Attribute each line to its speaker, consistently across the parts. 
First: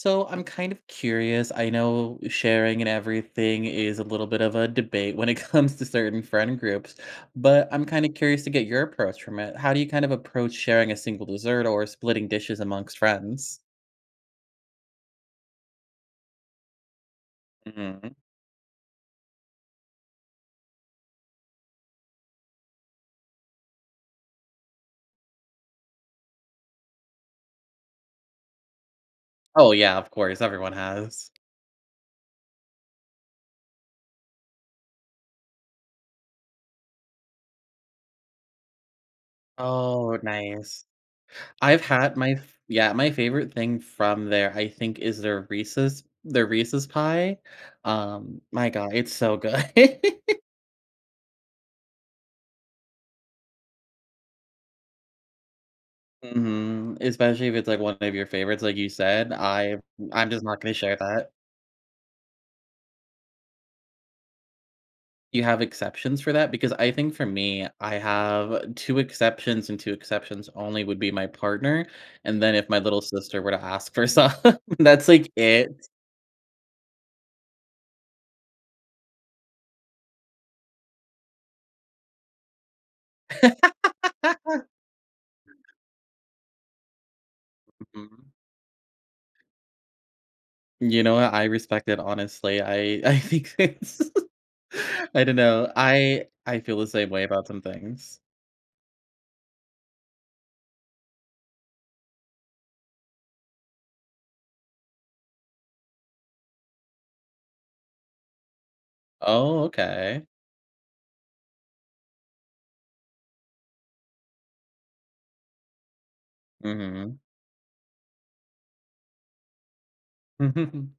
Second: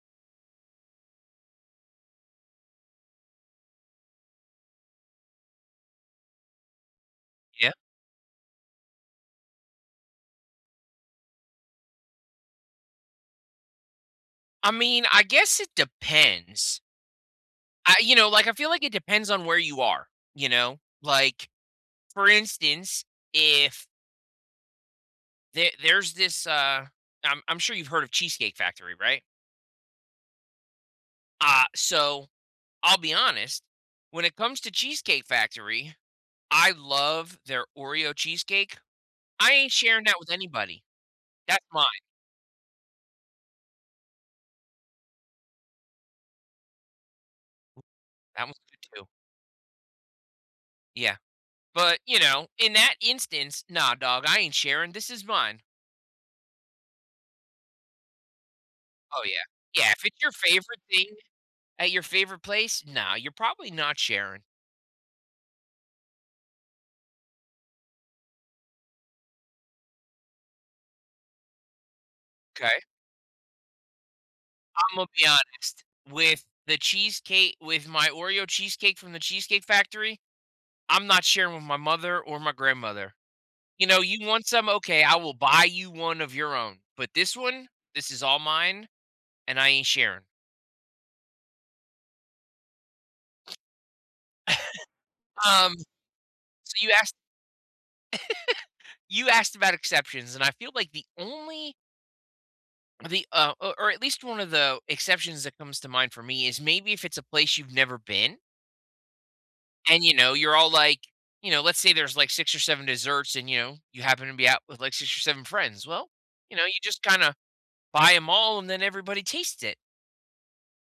Speaker 1: So I'm kind of curious. I know sharing and everything is a little bit of a debate when it comes to certain friend groups, but
Speaker 2: Yeah.
Speaker 1: I'm kinda curious to get your approach from it. How do you kind of approach sharing a single dessert or splitting dishes amongst friends?
Speaker 2: I mean, I guess it depends. I
Speaker 1: Mhm.
Speaker 2: You know, like, I feel like it depends on where you are, you know? Like, for instance, if the there's this, uh, I'm I'm sure you've heard of Cheesecake Factory, right?
Speaker 1: Oh, yeah, of course. Everyone has.
Speaker 2: Ah, so, I'll be honest, when it comes to Cheesecake Factory, I love their Oreo cheesecake. I ain't sharing
Speaker 1: Oh,
Speaker 2: that with anybody.
Speaker 1: nice.
Speaker 2: That's
Speaker 1: I've
Speaker 2: mine.
Speaker 1: had my f yeah, my favorite thing from there, I think, is their Reese's their Reese's Pie. Um.
Speaker 2: That one's
Speaker 1: My god.
Speaker 2: good too.
Speaker 1: It's so good.
Speaker 2: Yeah. But, you know, in that instance, "Nah, dawg. I ain't sharing. This is mine."
Speaker 1: Mhm. Especially if it's, like, one of your favorites, like you
Speaker 2: Oh,
Speaker 1: said.
Speaker 2: yeah.
Speaker 1: I
Speaker 2: Yeah. If
Speaker 1: w
Speaker 2: it's
Speaker 1: I'm
Speaker 2: your
Speaker 1: just not gonna
Speaker 2: favorite
Speaker 1: share
Speaker 2: thing
Speaker 1: that.
Speaker 2: at your favorite place nah. You're probably not sharing.
Speaker 1: You have exceptions for that? Because I think for me, I have 2 exceptions, and 2 exceptions only would be my partner, and then if
Speaker 2: 'Kay.
Speaker 1: my little sister were to ask for some,
Speaker 2: Imma
Speaker 1: that's,
Speaker 2: be
Speaker 1: like,
Speaker 2: honest,
Speaker 1: it.
Speaker 2: with the cheesecake with my Oreo cheesecake from The Cheesecake Factory, I'm not sharing with my mother or my grandmother. You know, "You want some? Okay, I will buy you one of your own, but this one, this is
Speaker 1: Mhm.
Speaker 2: all mine, and I ain't sharing."
Speaker 1: You know what? I respect it, honestly. I I think it's I dunno.
Speaker 2: Um,
Speaker 1: I I
Speaker 2: so
Speaker 1: feel the
Speaker 2: you
Speaker 1: same
Speaker 2: asked
Speaker 1: way about some things.
Speaker 2: You asked about exceptions, and I feel like the only the uh, o or at least one of the exceptions that comes to mind for me is maybe if it's a place you've never been
Speaker 1: Oh,
Speaker 2: and, you
Speaker 1: okay.
Speaker 2: know, you're all, like you know, let's say there's, like, 6 or 7 desserts and, you know, you happen to be out with, like, 6 or 7 friends. Well, you know, you just
Speaker 1: Mhm.
Speaker 2: kinda buy 'em all and then everybody taste it.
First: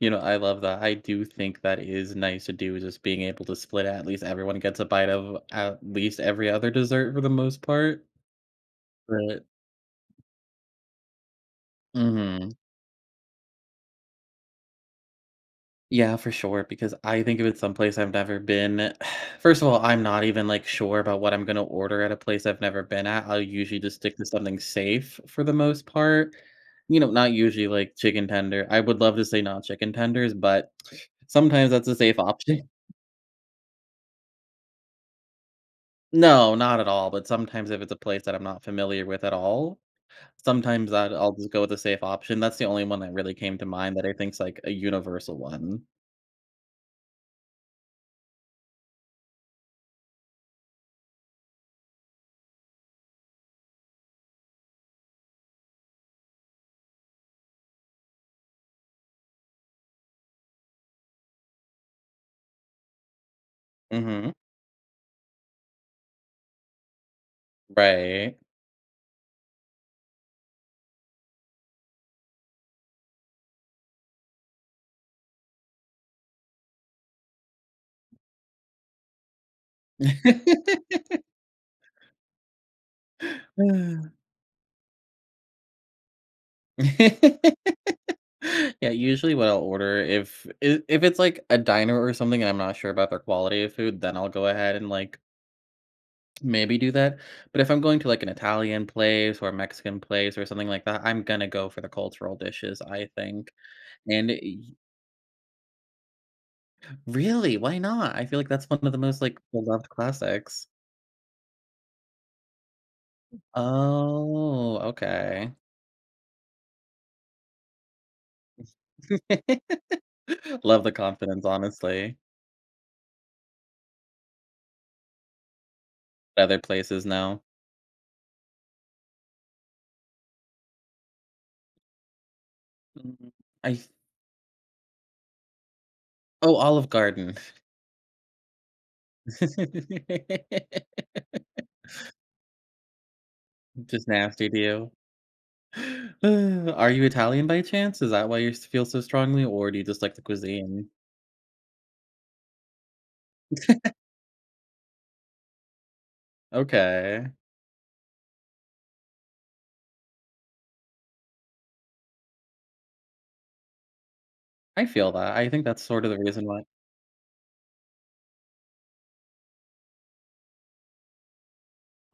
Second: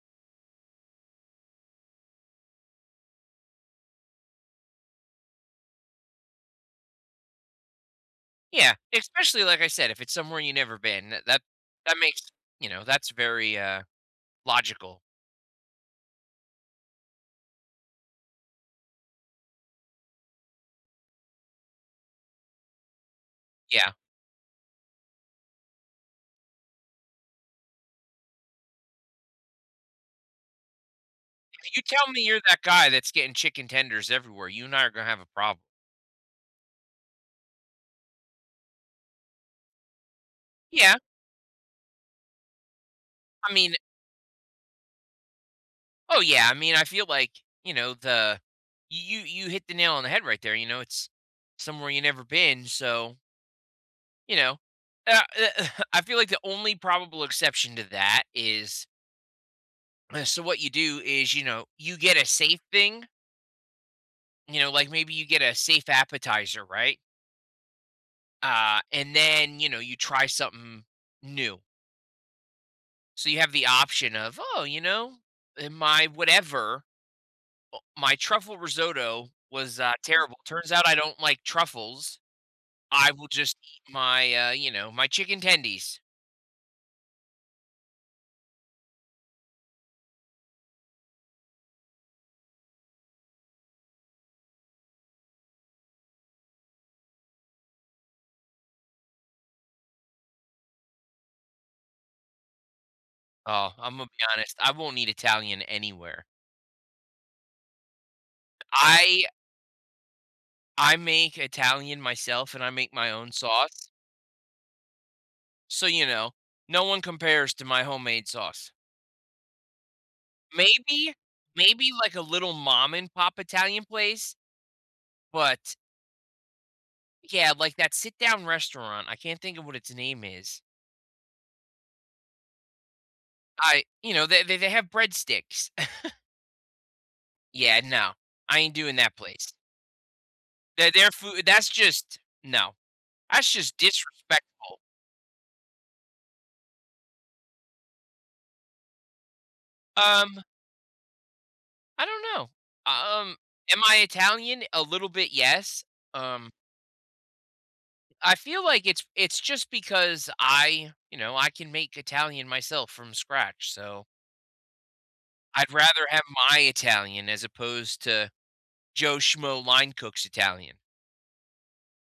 Speaker 1: You know, I love that, I do think that is nice to do, just being able to split at least everyone gets a bite of at least every other dessert for the most part.
Speaker 2: Yeah, especially,
Speaker 1: But
Speaker 2: like I said, if it's somewhere you never been, tha that that makes
Speaker 1: Mhm.
Speaker 2: you know, that's very, uh, logical.
Speaker 1: Yeah, for sure, because I think if it's someplace I've never been first of all, I'm not even, like, sure about what I'm gonna order at a place I've never been at. I'll usually
Speaker 2: Yeah.
Speaker 1: just stick to something safe for the most part. You know, not usually, like, chicken tender I would love to say not chicken tenders, but sometimes
Speaker 2: If you
Speaker 1: that's a
Speaker 2: tell
Speaker 1: safe
Speaker 2: me you're that
Speaker 1: option.
Speaker 2: guy that's getting chicken tenders everywhere, you and I are gonna have a problem.
Speaker 1: No, not at all, but sometimes if it's a place that I'm not familiar with at all. Sometimes
Speaker 2: Yeah.
Speaker 1: I'd I'll just go with the safe option, that's the only one that really
Speaker 2: I
Speaker 1: came to
Speaker 2: mean
Speaker 1: mind that I think is like a universal one.
Speaker 2: Oh, yeah, I mean, I feel like, you know, the you you you hit the nail on the head right there, you know, it's somewhere you never been, so You know? Ah uh I feel like the only probable exception to that is So, what you do is, you know, you get a safe thing
Speaker 1: Mhm.
Speaker 2: you know, like, maybe you get a safe appetizer, right?
Speaker 1: Right.
Speaker 2: Ah, and then, you know, you try something new. So, you have the option of, "Oh, you know, uh, my" whatever. Oh, my truffle risotto was, uh, terrible, turns out I don't like truffles. I will just eat my, uh you know, my chicken tendies.
Speaker 1: Yeah, usually, what I'll order if it if it's, like, a diner or something, and I'm not sure about their quality of food, then I'll go ahead and, like maybe do that. But if I'm going to, like, an Italian place, or a Mexican place, or something like that, I'm gonna go for the cultural dishes, I think,
Speaker 2: Oh, Imma be
Speaker 1: and i
Speaker 2: honest. I
Speaker 1: y
Speaker 2: won't eat Italian anywhere.
Speaker 1: Really? Why not? I feel like that's one of the most,
Speaker 2: I
Speaker 1: like, beloved classics.
Speaker 2: I make Italian myself, and I make my own sauce.
Speaker 1: Oh, okay.
Speaker 2: So, you know, no one compares to my homemade sauce.
Speaker 1: Love the
Speaker 2: Maybe
Speaker 1: confidence,
Speaker 2: maybe, like,
Speaker 1: honestly.
Speaker 2: a little mom and pop Italian place but
Speaker 1: Other places now.
Speaker 2: Yeah, like, that sit down restaurant. I can't think of what its name is.
Speaker 1: Mm,
Speaker 2: I
Speaker 1: I've
Speaker 2: you know, they they they have breadsticks.
Speaker 1: Oh, Olive Garden.
Speaker 2: Yeah, no. I ain't doing that place. Their their food that's just No. That's just
Speaker 1: Just nasty
Speaker 2: disrespectful.
Speaker 1: to you. Are you Italian by chance? Is that why you s feel so strongly, or do you just like the
Speaker 2: Um
Speaker 1: cuisine?
Speaker 2: I don't know, um, am I Italian? A little bit, yes, um
Speaker 1: Okay.
Speaker 2: I feel like it's it's just because I, you know, I can make Italian myself from scratch. So
Speaker 1: I feel that. I think
Speaker 2: I'd
Speaker 1: that's
Speaker 2: rather
Speaker 1: sorta the
Speaker 2: have
Speaker 1: reason
Speaker 2: my
Speaker 1: why
Speaker 2: Italian as opposed to Joe Schmo line cook's Italian.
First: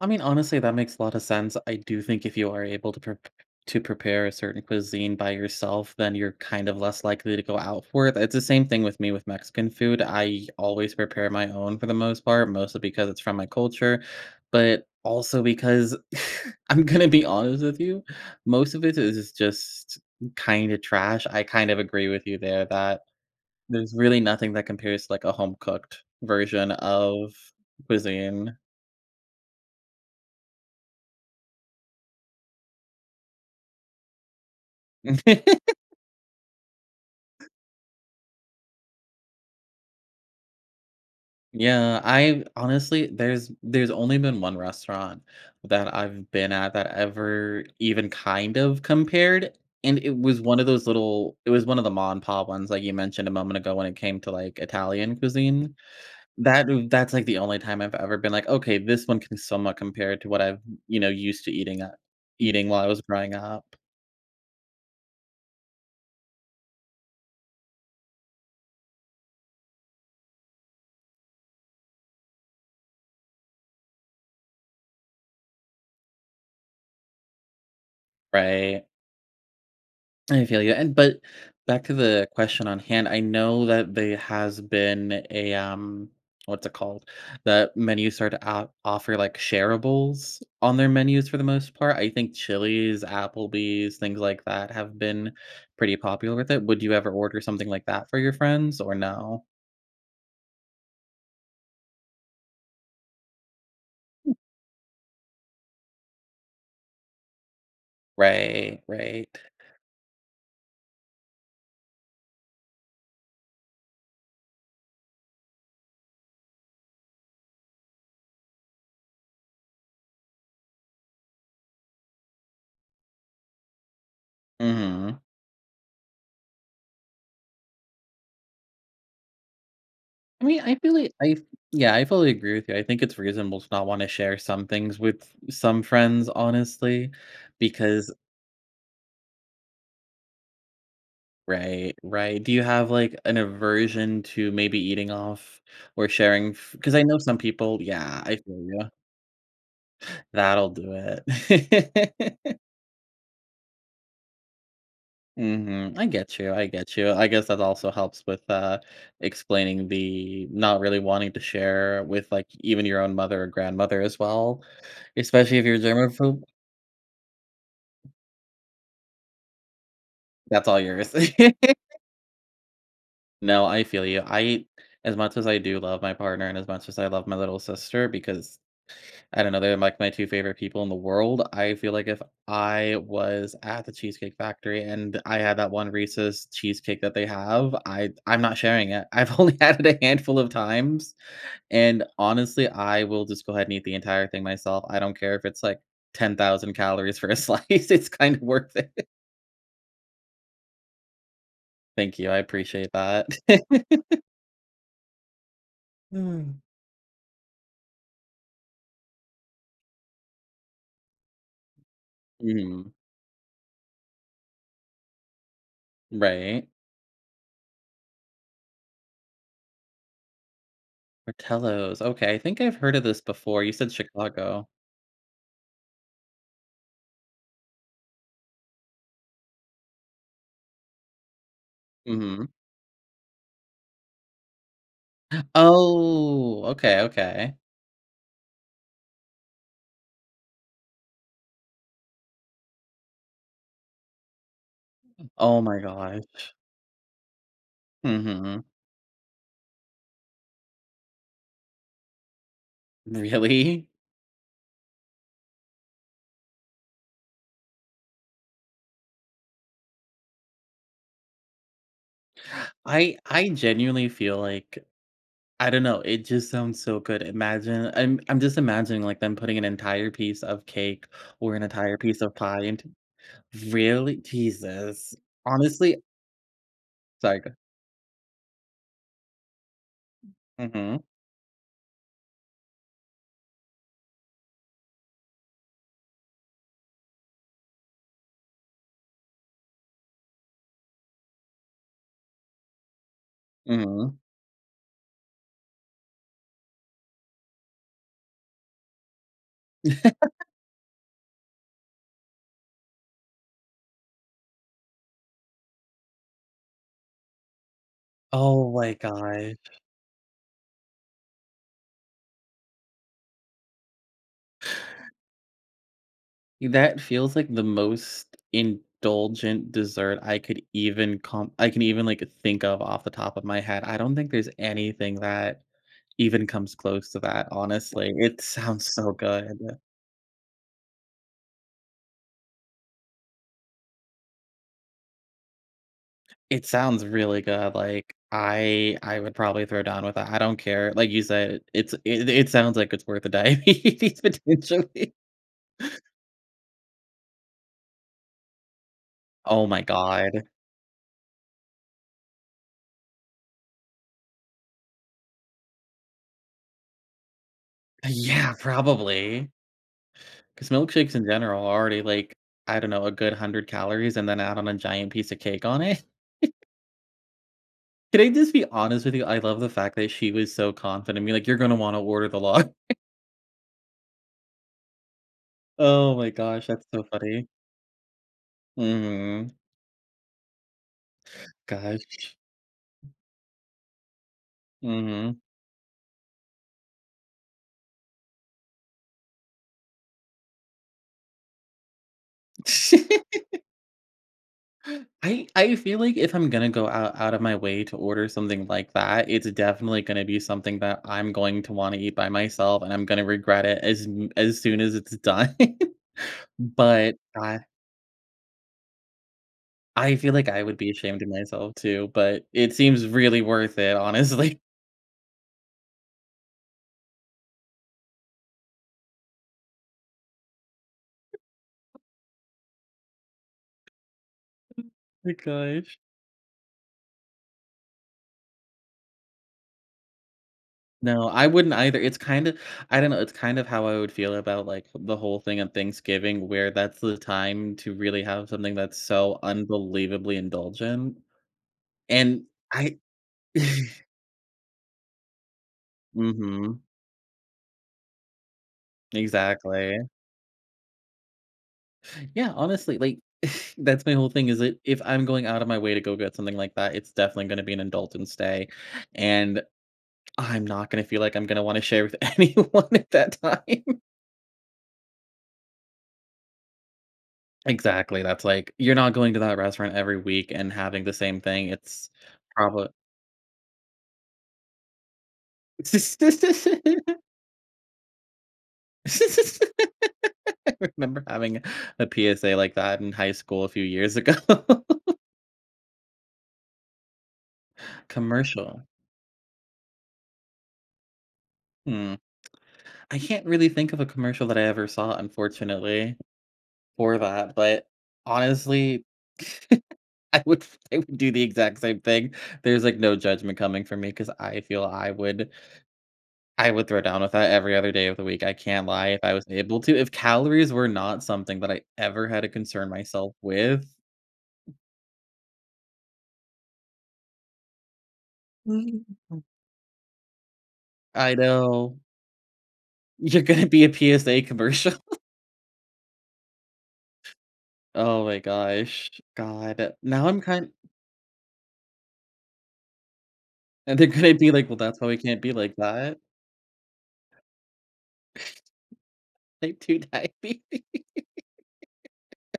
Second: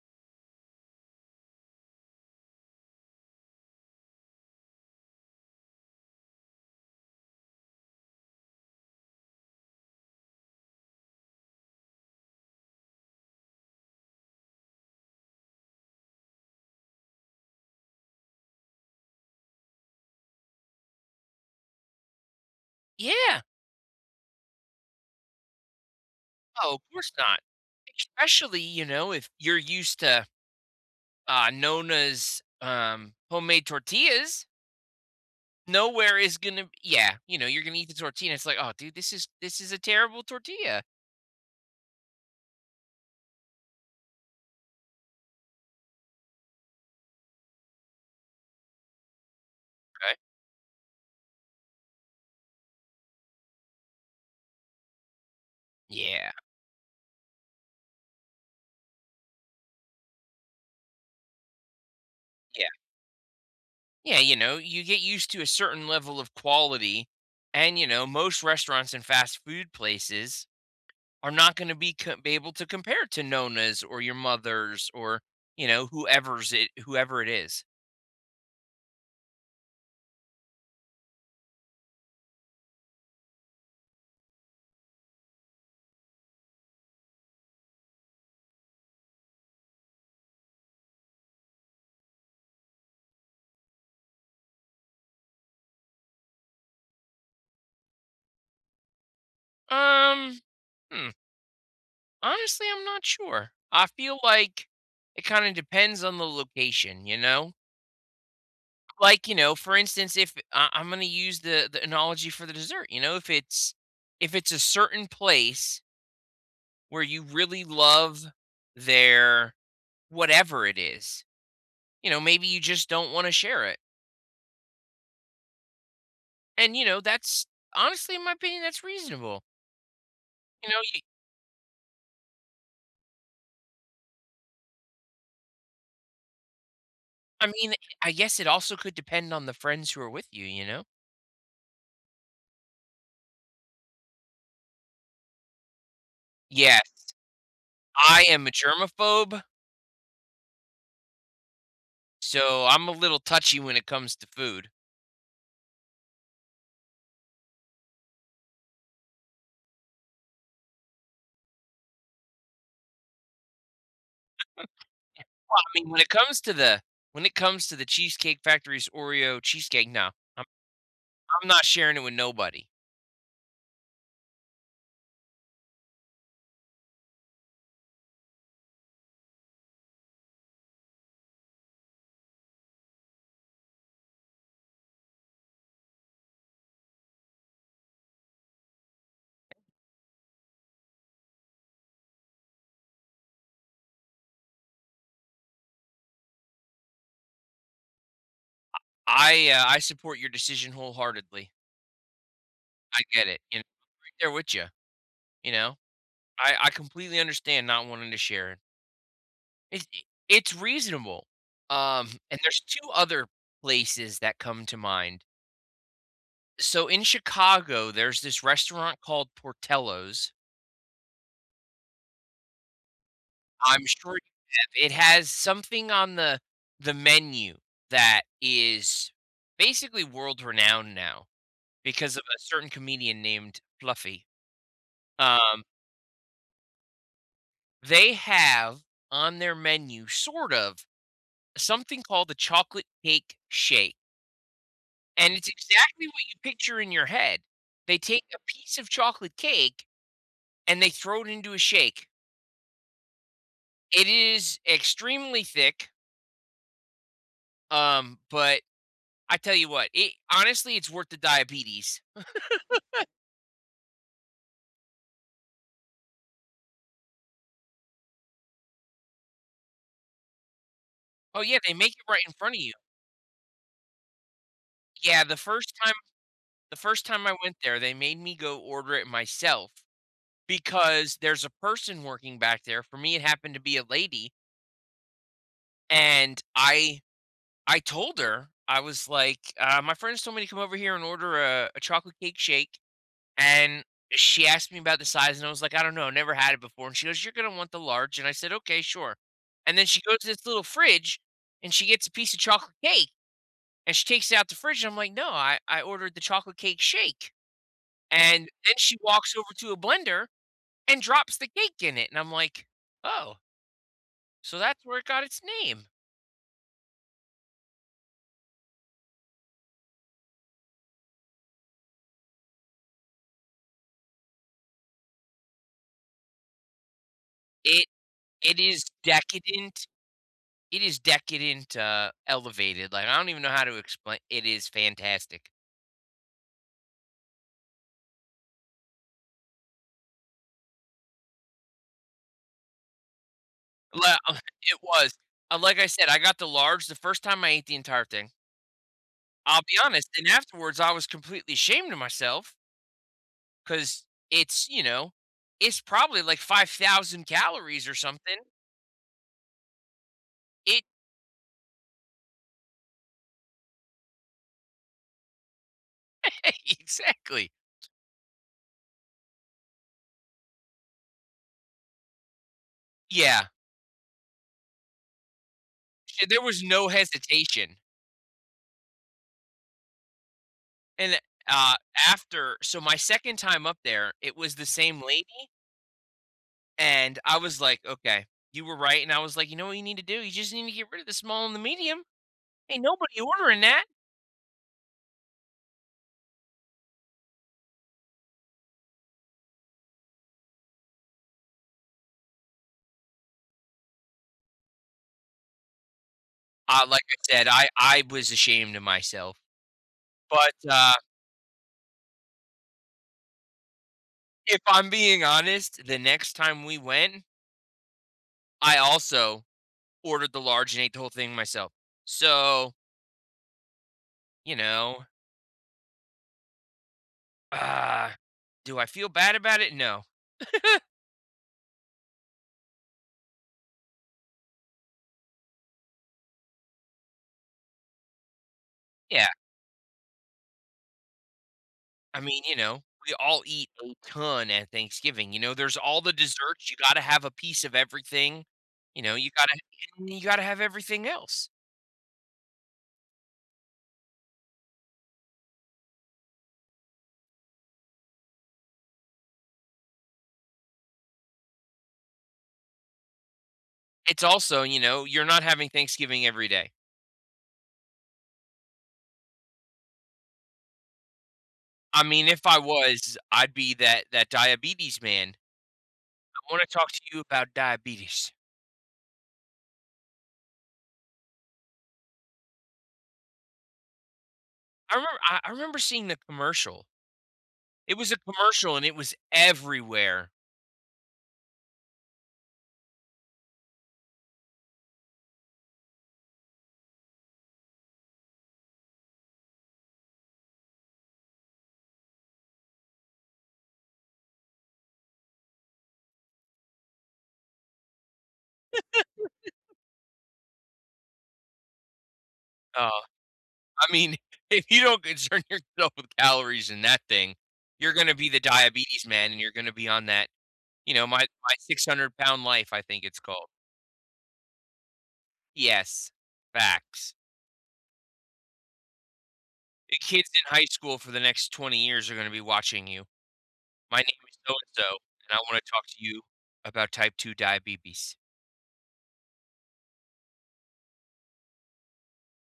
Speaker 1: I mean, honestly, that makes a lotta sense. I do think if you are able to prep p p to prepare a certain cuisine by yourself, then you're kind of less likely to go out for it. That's the same thing with me with Mexican food. I always prepare my own for the most part, mostly because it's from my culture, but also because I'm gonna be honest with you. Most of it is just kinda trash. I kind of agree with you there that
Speaker 2: Yeah.
Speaker 1: there's really nothing that compares to, like, a home cooked version
Speaker 2: Oh, course
Speaker 1: of
Speaker 2: not.
Speaker 1: cuisine.
Speaker 2: Especially, you know, if you're used to, uh, Nona's, um, homemade tortillas. Nowhere is gonna yeah. You know, you're gonna eat the tortilla, it's like, "Oh, dude, this is this is a terrible tortilla."
Speaker 1: Yeah, I've honestly there's there's only been 1 restaurant that I've been at that ever even kind of compared, and it
Speaker 2: 'Kay.
Speaker 1: was one of those little it was one of the mom n' pop ones, like, you mentioned a moment ago, when it came to, like, Italian cuisine.
Speaker 2: Yeah.
Speaker 1: That, uh, that's, like, the only time I've ever been like, "Okay. This one can somewhat compare to what I've, you know, used to eating at eating
Speaker 2: Yeah.
Speaker 1: while I was growing up."
Speaker 2: Yeah, you know, you get used to a certain level of quality, and, you know, most restaurants and fast food places are not gonna be co be able to compare to Nona's or your mother's or, you know, whoever's it whoever it is.
Speaker 1: Right. I feel you, and but, back to the question on hand, I know that they has been a, um, what's it called, that menu started, uh, offer, like, shareables on their menus for the most part. I think Chili's, Applebee's, things like that have been pretty popular with it. Would you ever order something like that for your friends or no?
Speaker 2: Um, Hm. Honestly, I'm not sure. I feel like it kinda depends on the location, you know?
Speaker 1: Right,
Speaker 2: Like,
Speaker 1: right.
Speaker 2: you know, for instance, if I Imma use the the analogy for the dessert, you know? If it's if it's a certain place where you really love their whatever it is. You know, maybe you just don't wanna share it.
Speaker 1: Mhm.
Speaker 2: And, you know, that's honestly, in my opinion, that's reasonable.
Speaker 1: I mean,
Speaker 2: You know,
Speaker 1: I feel
Speaker 2: ye
Speaker 1: li I Yeah, I fully agree with you, I think it's reasonable to not wanna share some things with some friends, honestly,
Speaker 2: I mean, i I
Speaker 1: because
Speaker 2: guess it also could depend on the friends who are with you, you know?
Speaker 1: Right, right. Do you have, like, an aversion to maybe eating off or sharing f
Speaker 2: Yes.
Speaker 1: 'cause I know some people Yeah,
Speaker 2: I
Speaker 1: I
Speaker 2: am a
Speaker 1: feel ya.
Speaker 2: germaphobe
Speaker 1: That'll do it.
Speaker 2: so I'm a little touchy when it comes to food.
Speaker 1: Mhm, I get you; I get you. I guess that also helps with, uh, explaining the not really wanting to share with, like, even your own mother or grandmother as well.
Speaker 2: Well,
Speaker 1: Especially
Speaker 2: I
Speaker 1: if you're a
Speaker 2: mean, when it comes
Speaker 1: germaphobe.
Speaker 2: to the when it comes to The Cheesecake Factory's Oreo cheesecake, no, I'm
Speaker 1: That's all yours.
Speaker 2: I'm not sharing it with nobody.
Speaker 1: No, I feel you. I as much as I do love my partner, and as much as I love my little sister, because, I don't know, they're, like, my 2 favorite people in the world, I feel like if I was at The Cheesecake Factory and I had that one Reese's cheesecake that they have, I I'm not sharing it. I've only had it a handful of times, and, honestly, I will just go ahead and eat the entire thing myself. I don't care if it's, like, 10,000 calories for a slice. It's kinda worth it.
Speaker 2: I I, uh I support your decision wholeheartedly.
Speaker 1: Thank you, I appreciate
Speaker 2: I get
Speaker 1: that.
Speaker 2: it, you know? I'm right there with ya, you know? I I completely understand not wanting to share. It's i it's reasonable, um, and there's 2
Speaker 1: Mhm.
Speaker 2: other places that come to mind.
Speaker 1: Right.
Speaker 2: So, in Chicago, there's this restaurant called Portillo's.
Speaker 1: Portillo's. Okay, I think I've heard of this before. You
Speaker 2: I'm
Speaker 1: said
Speaker 2: sure
Speaker 1: Chicago.
Speaker 2: you have. It has something on the the menu that is basically world-renowned now because of a
Speaker 1: Mhm.
Speaker 2: certain comedian named Fluffy. Um
Speaker 1: Oh, okay, okay.
Speaker 2: They have, on their menu, sort of, something called the Chocolate Cake Shake and it's
Speaker 1: Oh my
Speaker 2: exactly what you
Speaker 1: gosh.
Speaker 2: picture in your head. They take a
Speaker 1: Mhm.
Speaker 2: piece of chocolate cake, and they throw it into a shake.
Speaker 1: Really?
Speaker 2: It is extremely thick um, but, I tell you what, it honestly, it's worth the diabetes.
Speaker 1: I I genuinely feel like I don't know, it just sounds so good, imagine I'm I'm just imagining, like, them putting an entire piece of cake
Speaker 2: Oh,
Speaker 1: or
Speaker 2: yeah.
Speaker 1: an
Speaker 2: They make
Speaker 1: entire
Speaker 2: it right
Speaker 1: piece
Speaker 2: in
Speaker 1: of
Speaker 2: front of
Speaker 1: pie
Speaker 2: you.
Speaker 1: into Really? Jesus.
Speaker 2: Yeah. The 1st time
Speaker 1: Honestly
Speaker 2: the 1st time I
Speaker 1: Sorry, go ah
Speaker 2: went there, they made me go order it myself,
Speaker 1: Mhm.
Speaker 2: because there's a person working back there for me, it happened to be a lady. And I I told her. I was, like, "Uh, my friends told me to come over here and order a a chocolate cake shake." And
Speaker 1: Mhm.
Speaker 2: she asked me about the size, and I was, like, "I don't know, I never had it before." And she goes, "You're gonna want the large." And I said, "Okay. Sure." And then she goes to this little fridge, and she gets a piece of chocolate cake. And she takes it out the fridge, and I'm like, "No, I I ordered the chocolate cake shake. And
Speaker 1: Oh
Speaker 2: then
Speaker 1: my
Speaker 2: she walks over
Speaker 1: gosh.
Speaker 2: to a blender and drops the cake in it, and I'm, like, "Oh" so that's where it got its name.
Speaker 1: Y that feels like the most indulgent dessert I could even comp I can even, like, think of, off the top of my head, I don't think there's anything that even comes close to that,
Speaker 2: It
Speaker 1: honestly, it
Speaker 2: it is
Speaker 1: sounds so good.
Speaker 2: decadent It is decadent, t uh, elevated, like, I don't even know how to explain It is fantastic.
Speaker 1: It sounds really good, like, I I would probably throw down with that, I don't care, like you said, it's it it sounds like it's worth a
Speaker 2: Well,
Speaker 1: diabetes,
Speaker 2: it was.
Speaker 1: potentially.
Speaker 2: Like I said, I got the large, the 1st time I ate the entire thing. I'll
Speaker 1: Oh
Speaker 2: be
Speaker 1: my
Speaker 2: honest, and
Speaker 1: god.
Speaker 2: afterwards, I was completely ashamed of myself 'cause it's, you know, it's probably, like, 5,000 calories or something.
Speaker 1: Yeah, probably. 'Cause
Speaker 2: It
Speaker 1: milkshakes in general are already, like, I don't know, a good 100 calories and then add on a giant piece of cake on it.
Speaker 2: Exactly.
Speaker 1: Could I just be honest with you? I love the fact that she was so confident, I mean, like, you're gonna wanna order the lar
Speaker 2: Yeah.
Speaker 1: Oh
Speaker 2: Sh
Speaker 1: my
Speaker 2: there was
Speaker 1: gosh, that's
Speaker 2: no
Speaker 1: so funny.
Speaker 2: hesitation.
Speaker 1: Mhm.
Speaker 2: And, uh,
Speaker 1: Gosh.
Speaker 2: after so, my 2nd time up there, it was the same
Speaker 1: Mhm.
Speaker 2: lady and I was, like, "Okay, you were right." And I was, like, "You know what you need to do? You just need to get rid of the small and the medium. Ain't nobody ordering that."
Speaker 1: I I feel like if I'm gonna go out out of my way to order something like that, it's definitely gonna be something that I'm going to wanna eat by myself, and I'm gonna regret it as m as soon as it's done.
Speaker 2: Ah, like I
Speaker 1: But
Speaker 2: said,
Speaker 1: I
Speaker 2: I I was ashamed of myself.
Speaker 1: I feel like
Speaker 2: But,
Speaker 1: I would be
Speaker 2: uh
Speaker 1: ashamed of myself too, but it seems really worth it, honestly.
Speaker 2: if I'm being honest, the next time we went I also ordered the large and ate the whole thing
Speaker 1: E
Speaker 2: myself. So you know?
Speaker 1: My gosh.
Speaker 2: Ah. Do I feel bad about it? No.
Speaker 1: No. I wouldn't either. It's kinda I don't know, it's kind of how I would feel about, like, the whole thing on Thanksgiving, where that's the time to really have something that's
Speaker 2: Yeah.
Speaker 1: so unbelievably indulgent.
Speaker 2: I mean,
Speaker 1: And
Speaker 2: you know,
Speaker 1: I
Speaker 2: we all eat a ton at Thanksgiving. You know, there's all the desserts. You
Speaker 1: Mhm.
Speaker 2: gotta have a piece of everything. You know, you gotta [unintelligible]
Speaker 1: Exactly.
Speaker 2: you gotta have everything else.
Speaker 1: Yeah, honestly, like, that's my whole thing, is that, if I'm going out of my way to go get something like that, it's definitely gonna be an indulgence day. And I'm not gonna feel like I'm gonna wanna share with anyone at that time.
Speaker 2: It's also you know, you're not having Thanksgiving every day.
Speaker 1: Exactly. That's like, you're not going to that restaurant every week and having the same thing.
Speaker 2: I
Speaker 1: It's
Speaker 2: mean, if I
Speaker 1: proba
Speaker 2: was, I'd be that that diabetes man. "I wanna talk to you about diabetes."
Speaker 1: I remember having a PSA like that in high school a few years ago.
Speaker 2: I remem Ah, I remember seeing the commercial. It was a commercial,
Speaker 1: Commercial.
Speaker 2: and it was everywhere.
Speaker 1: Hmm. I can't really think of a commercial that I ever saw, unfortunately, for that. But, honestly, I would I would do the exact same thing. There's, like, no judgment coming from me 'cause I feel I would I would throw down with that every other day of the week. I can't lie if I was able to. If calories were not something that I ever had to
Speaker 2: Oh,
Speaker 1: concern myself with.
Speaker 2: I mean, if you don't concern yourself with calories in that thing, you're gonna be the diabetes man, and you're gonna be on that, you know, My
Speaker 1: I
Speaker 2: My
Speaker 1: know.
Speaker 2: 600-Lb.Life, I think it's
Speaker 1: You're
Speaker 2: called.
Speaker 1: gonna be a PSA commercial.
Speaker 2: Yes. Facts.
Speaker 1: Oh my gosh. God.
Speaker 2: The
Speaker 1: Now
Speaker 2: kids in
Speaker 1: I'm
Speaker 2: high
Speaker 1: kind
Speaker 2: school for the next 20 years are gonna be watching you. "My
Speaker 1: And
Speaker 2: name
Speaker 1: they're gonna
Speaker 2: is
Speaker 1: be
Speaker 2: so
Speaker 1: like, "Well,
Speaker 2: and so,
Speaker 1: that's why we
Speaker 2: and I
Speaker 1: can't be
Speaker 2: wanna
Speaker 1: like
Speaker 2: talk to
Speaker 1: that."
Speaker 2: you about type 2 diabetes."
Speaker 1: Type 2 diabetes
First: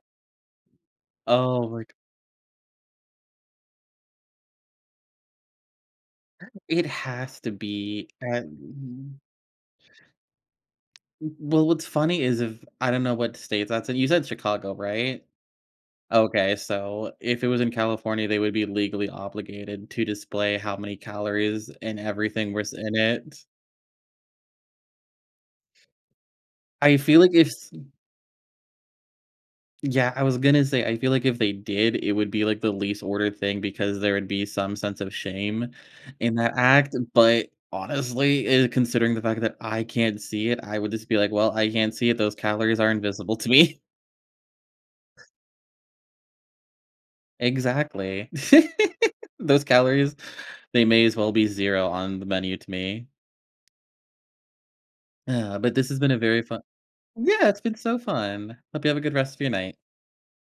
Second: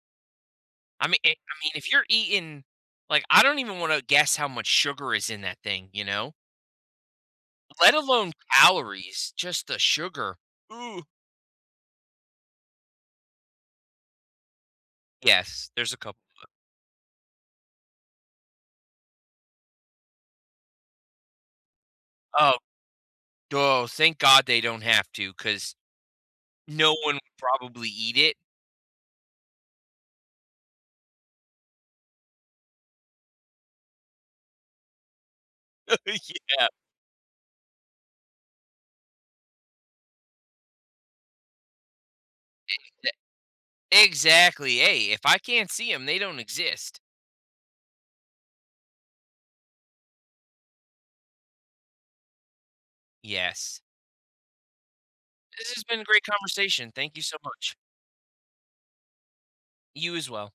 Speaker 2: I mean, eh I
Speaker 1: Oh
Speaker 2: mean,
Speaker 1: we're
Speaker 2: if
Speaker 1: g
Speaker 2: you're eating like, I don't even wanna guess how much sugar is in that thing, you know?
Speaker 1: It has to
Speaker 2: Let
Speaker 1: be.
Speaker 2: alone
Speaker 1: And
Speaker 2: calories, just the sugar. Ooh.
Speaker 1: W well what's funny is if I don't know what state that's in, you said Chicago, right?
Speaker 2: Yes. There's a couple of
Speaker 1: Okay. So if it was in California, they would be legally obligated to display how many calories and everything
Speaker 2: Oh.
Speaker 1: was in it.
Speaker 2: Duh, thank God they don't have to 'cause no
Speaker 1: I
Speaker 2: one
Speaker 1: feel like
Speaker 2: would
Speaker 1: if s
Speaker 2: probably eat it.
Speaker 1: Yeah, I was gonna say, I feel like if they did, it would be, like, the least ordered thing because there would be some sense of shame in that
Speaker 2: Yeah.
Speaker 1: act. But, honestly, eh, considering the fact that I can't see it, I would just be like, "Well, I can't see it. Those calories
Speaker 2: Exact
Speaker 1: are invisible to me."
Speaker 2: exactly! Hey, if I can't see 'em, they don't exist.
Speaker 1: Exactly. Those calories, they may as well be 0 on the menu to me.
Speaker 2: Yes. This
Speaker 1: But
Speaker 2: has
Speaker 1: this
Speaker 2: been
Speaker 1: has
Speaker 2: a
Speaker 1: been a
Speaker 2: great
Speaker 1: very fu
Speaker 2: conversation. Thank you so
Speaker 1: Yeah, it's
Speaker 2: much.
Speaker 1: been so fun. Hope you have a good rest of your night.
Speaker 2: You as well.